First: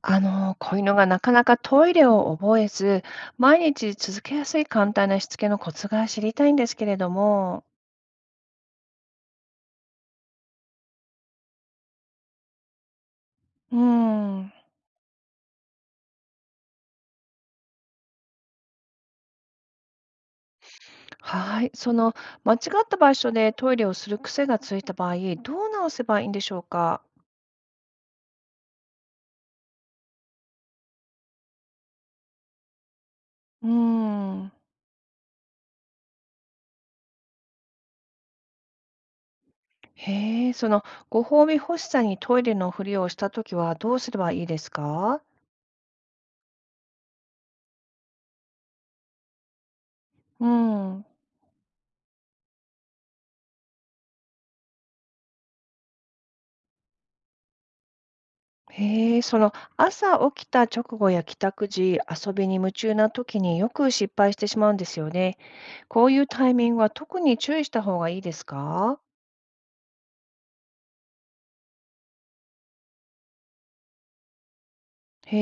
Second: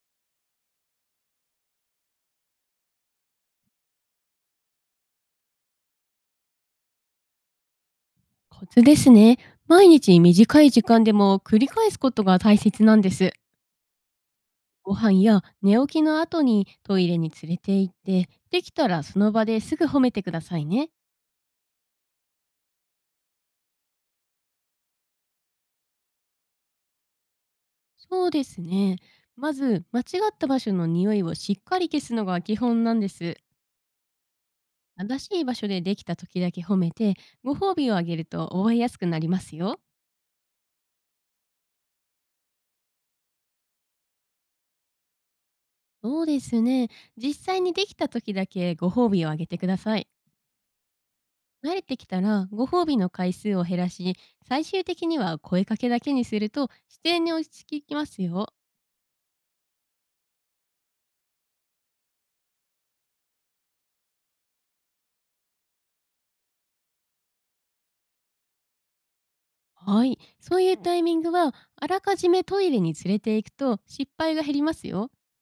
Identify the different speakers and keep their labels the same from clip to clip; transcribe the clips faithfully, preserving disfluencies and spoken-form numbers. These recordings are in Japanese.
Speaker 1: あの、子犬がなかなかトイレを覚えず、毎日続けやすい簡単なしつけのコツが知りたいんですけれども、
Speaker 2: コツですね。毎日短い時間でも繰り返すことが大切なんです。
Speaker 1: うーん、
Speaker 2: ご飯や寝起きの後にトイレに連れて行って、できたらその場ですぐ褒めてくださいね。
Speaker 1: はい。その間違った場所でトイレをする癖がついた場合、どう直せばいいんでしょうか。
Speaker 2: そうですね。まず、間違った場所の匂いをしっかり消すのが基本なんです。
Speaker 1: うーん、
Speaker 2: 正しい場所でできた時だけ褒めて、ご褒美をあげると覚えやすくなりますよ。
Speaker 1: へえ。そのご褒美欲しさにトイレのふりをしたときはどうすればいいですか。
Speaker 2: そうですね。実際にできた時だけご褒美をあげてください。
Speaker 1: うん。
Speaker 2: 慣れてきたらご褒美の回数を減らし、最終的には声かけだけにすると自然に落ち着きますよ。
Speaker 1: へえ。その朝起きた直後や帰宅時、遊びに夢中な時によく失敗してしまうんですよね。こういうタイミングは特に注意した方がいいですか？
Speaker 2: はい、そういうタイミングはあらかじめトイレに連れて行くと失敗が減りますよ。
Speaker 1: へ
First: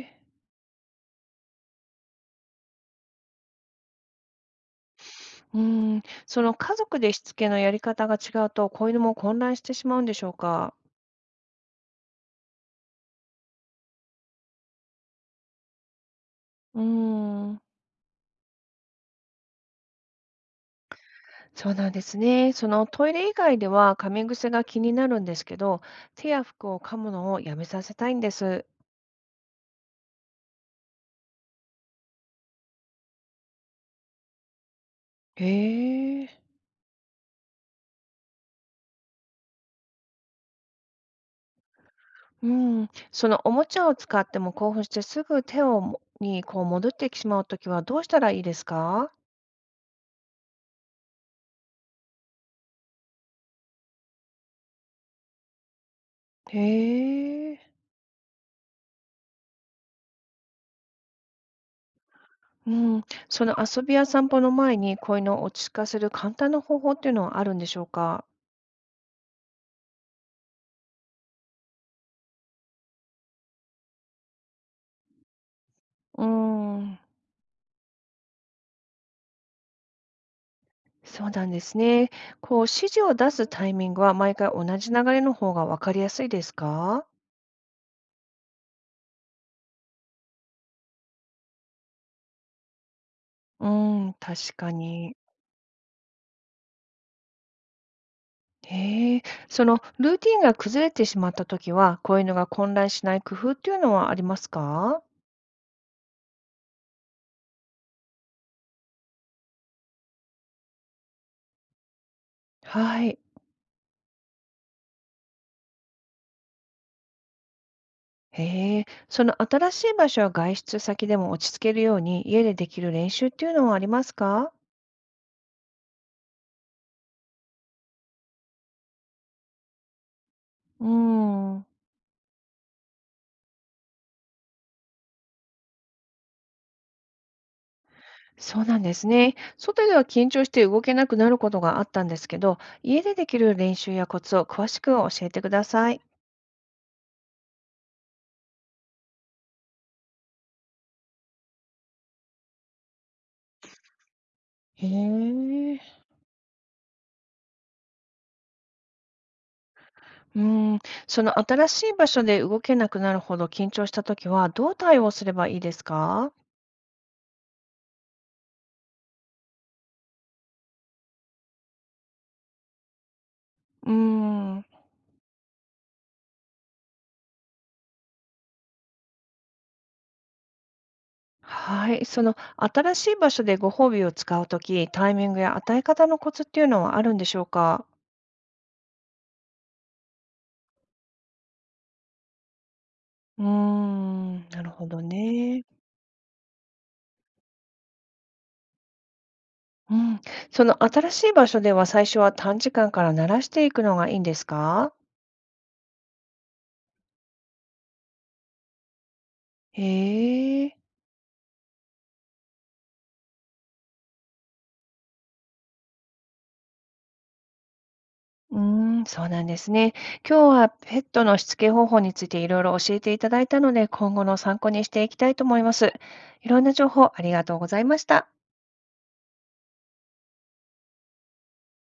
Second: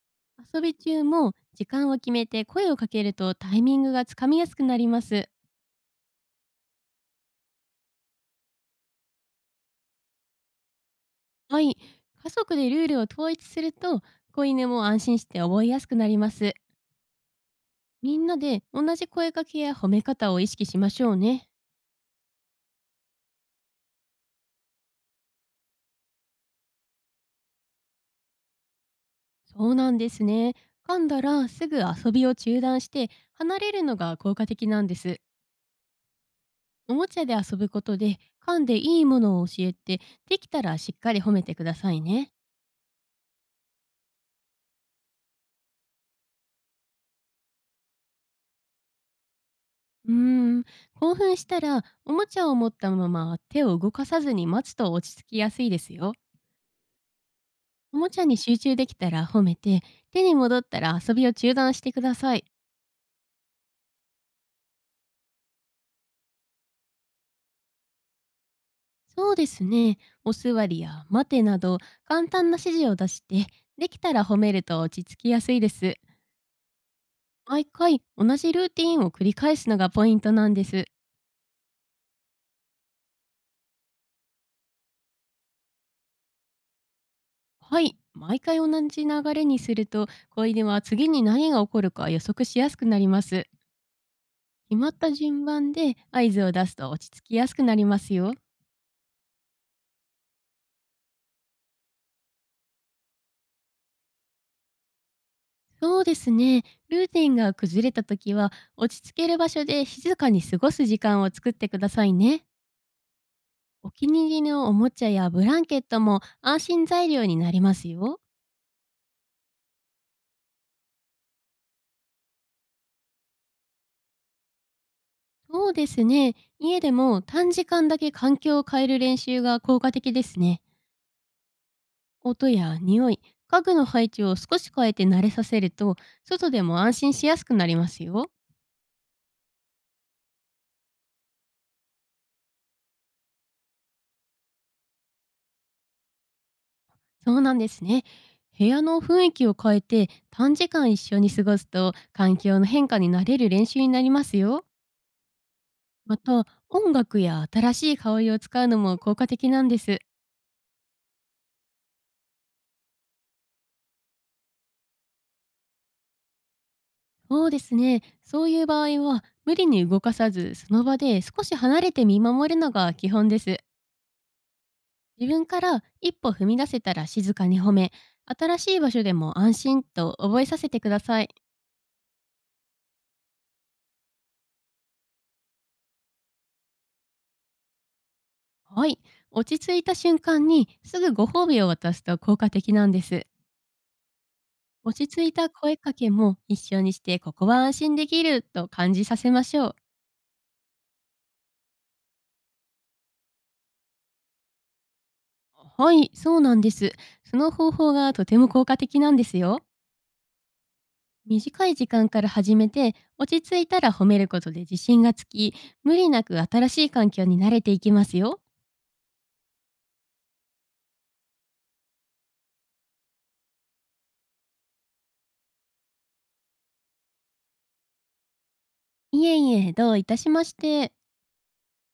Speaker 1: え。
Speaker 2: 遊び中も時間を決めて声をかけるとタイミングがつかみやすくなります。
Speaker 1: うん。その家族でしつけのやり方が違うと子犬も混乱してしまうんでしょうか？
Speaker 2: はい、家族でルールを統一すると子犬も安心して覚えやすくなります。
Speaker 1: うん、
Speaker 2: みんなで同じ声かけや褒め方を意識しましょうね。
Speaker 1: そうなんですね。そのトイレ以外では噛み癖が気になるんですけど、手や服を噛むのをやめさせたいんです。
Speaker 2: そうなんですね。噛んだらすぐ遊びを中断して離れるのが効果的なんです。
Speaker 1: へえ。
Speaker 2: おもちゃで遊ぶことで噛んでいいものを教えて、できたらしっかり褒めてくださいね。
Speaker 1: うん。そのおもちゃを使っても興奮してすぐ手をもにこう戻ってしまうときはどうしたらいいですか？
Speaker 2: うーん、興奮したらおもちゃを持ったまま手を動かさずに待つと落ち着きやすいですよ。
Speaker 1: へえ。
Speaker 2: おもちゃに集中できたら褒めて、手に戻ったら遊びを中断してください。
Speaker 1: うん。その遊びや散歩の前に子犬を落ち着かせる簡単な方法っていうのはあるんでしょうか？
Speaker 2: そうですね。お座りや待てなど簡単な指示を出して、できたら褒めると落ち着きやすいです。
Speaker 1: うーん、
Speaker 2: 毎回同じルーティーンを繰り返すのがポイントなんです。
Speaker 1: そうなんですね。こう指示を出すタイミングは毎回同じ流れの方が分かりやすいですか？
Speaker 2: はい、毎回同じ流れにすると、小犬は次に何が起こるか予測しやすくなります。
Speaker 1: うん、確か
Speaker 2: 決まった
Speaker 1: に。
Speaker 2: 順番で合図を出すと落ち着きやすくなりますよ。
Speaker 1: へえ。そのルーティンが崩れてしまったときは、子犬が混乱しない工夫っていうのはありますか？
Speaker 2: そうですね。ルーティンが崩れた時は、落ち着ける場所で静かに過ごす時間を作ってくださいね。
Speaker 1: はい。
Speaker 2: お気に入りのおもちゃやブランケットも安心材料になりますよ。
Speaker 1: へえ。その新しい場所や外出先でも落ち着けるように家でできる練習っていうのはありますか？
Speaker 2: そうですね。家でも短時間だけ環境を変える練習が効果的ですね。
Speaker 1: うーん。
Speaker 2: 音や匂い、家具の配置を少し変えて慣れさせると、外でも安心しやすくなりますよ。
Speaker 1: そうなんですね。外では緊張して動けなくなることがあったんですけど、家でできる練習やコツを詳しく教えてください。
Speaker 2: そうなんですね。部屋の雰囲気を変えて短時間一緒に過ごすと環境の変化に慣れる練習になりますよ。
Speaker 1: へえ。
Speaker 2: また音楽や新しい香りを使うのも効果的なんです。
Speaker 1: うん。その新しい場所で動けなくなるほど緊張したときは、どう対応すればいいですか？
Speaker 2: そうですね。そういう場合は、無理に動かさず、その場で少し離れて見守るのが基本です。
Speaker 1: うーん、
Speaker 2: 自分から一歩踏み出せたら静かに褒め、新しい場所でも安心と覚えさせてください。
Speaker 1: はい。その新しい場所でご褒美を使うとき、タイミングや与え方のコツっていうのはあるんでしょうか？
Speaker 2: はい。落ち着いた瞬間にすぐご褒美を渡すと効果的なんです。
Speaker 1: うーん、なるほど
Speaker 2: 落ち着いた
Speaker 1: ね。
Speaker 2: 声かけも一緒にして、ここは安心できると感じさせましょう。
Speaker 1: うん。その新しい場所では最初は短時間から慣らしていくのがいいんですか？
Speaker 2: はい、そうなんです。その方法がとても効果的なんですよ。
Speaker 1: へえ。
Speaker 2: 短い時間から始めて落ち着いたら褒めることで自信がつき、無理なく新しい環境に慣れていきますよ。
Speaker 1: うーん、そうなんですね。今日はペットのしつけ方法についていろいろ教えていただいたので、今後の参考にしていきたいと思います。いろんな情報ありがとうございました。
Speaker 2: いえいえ、どういたしまして。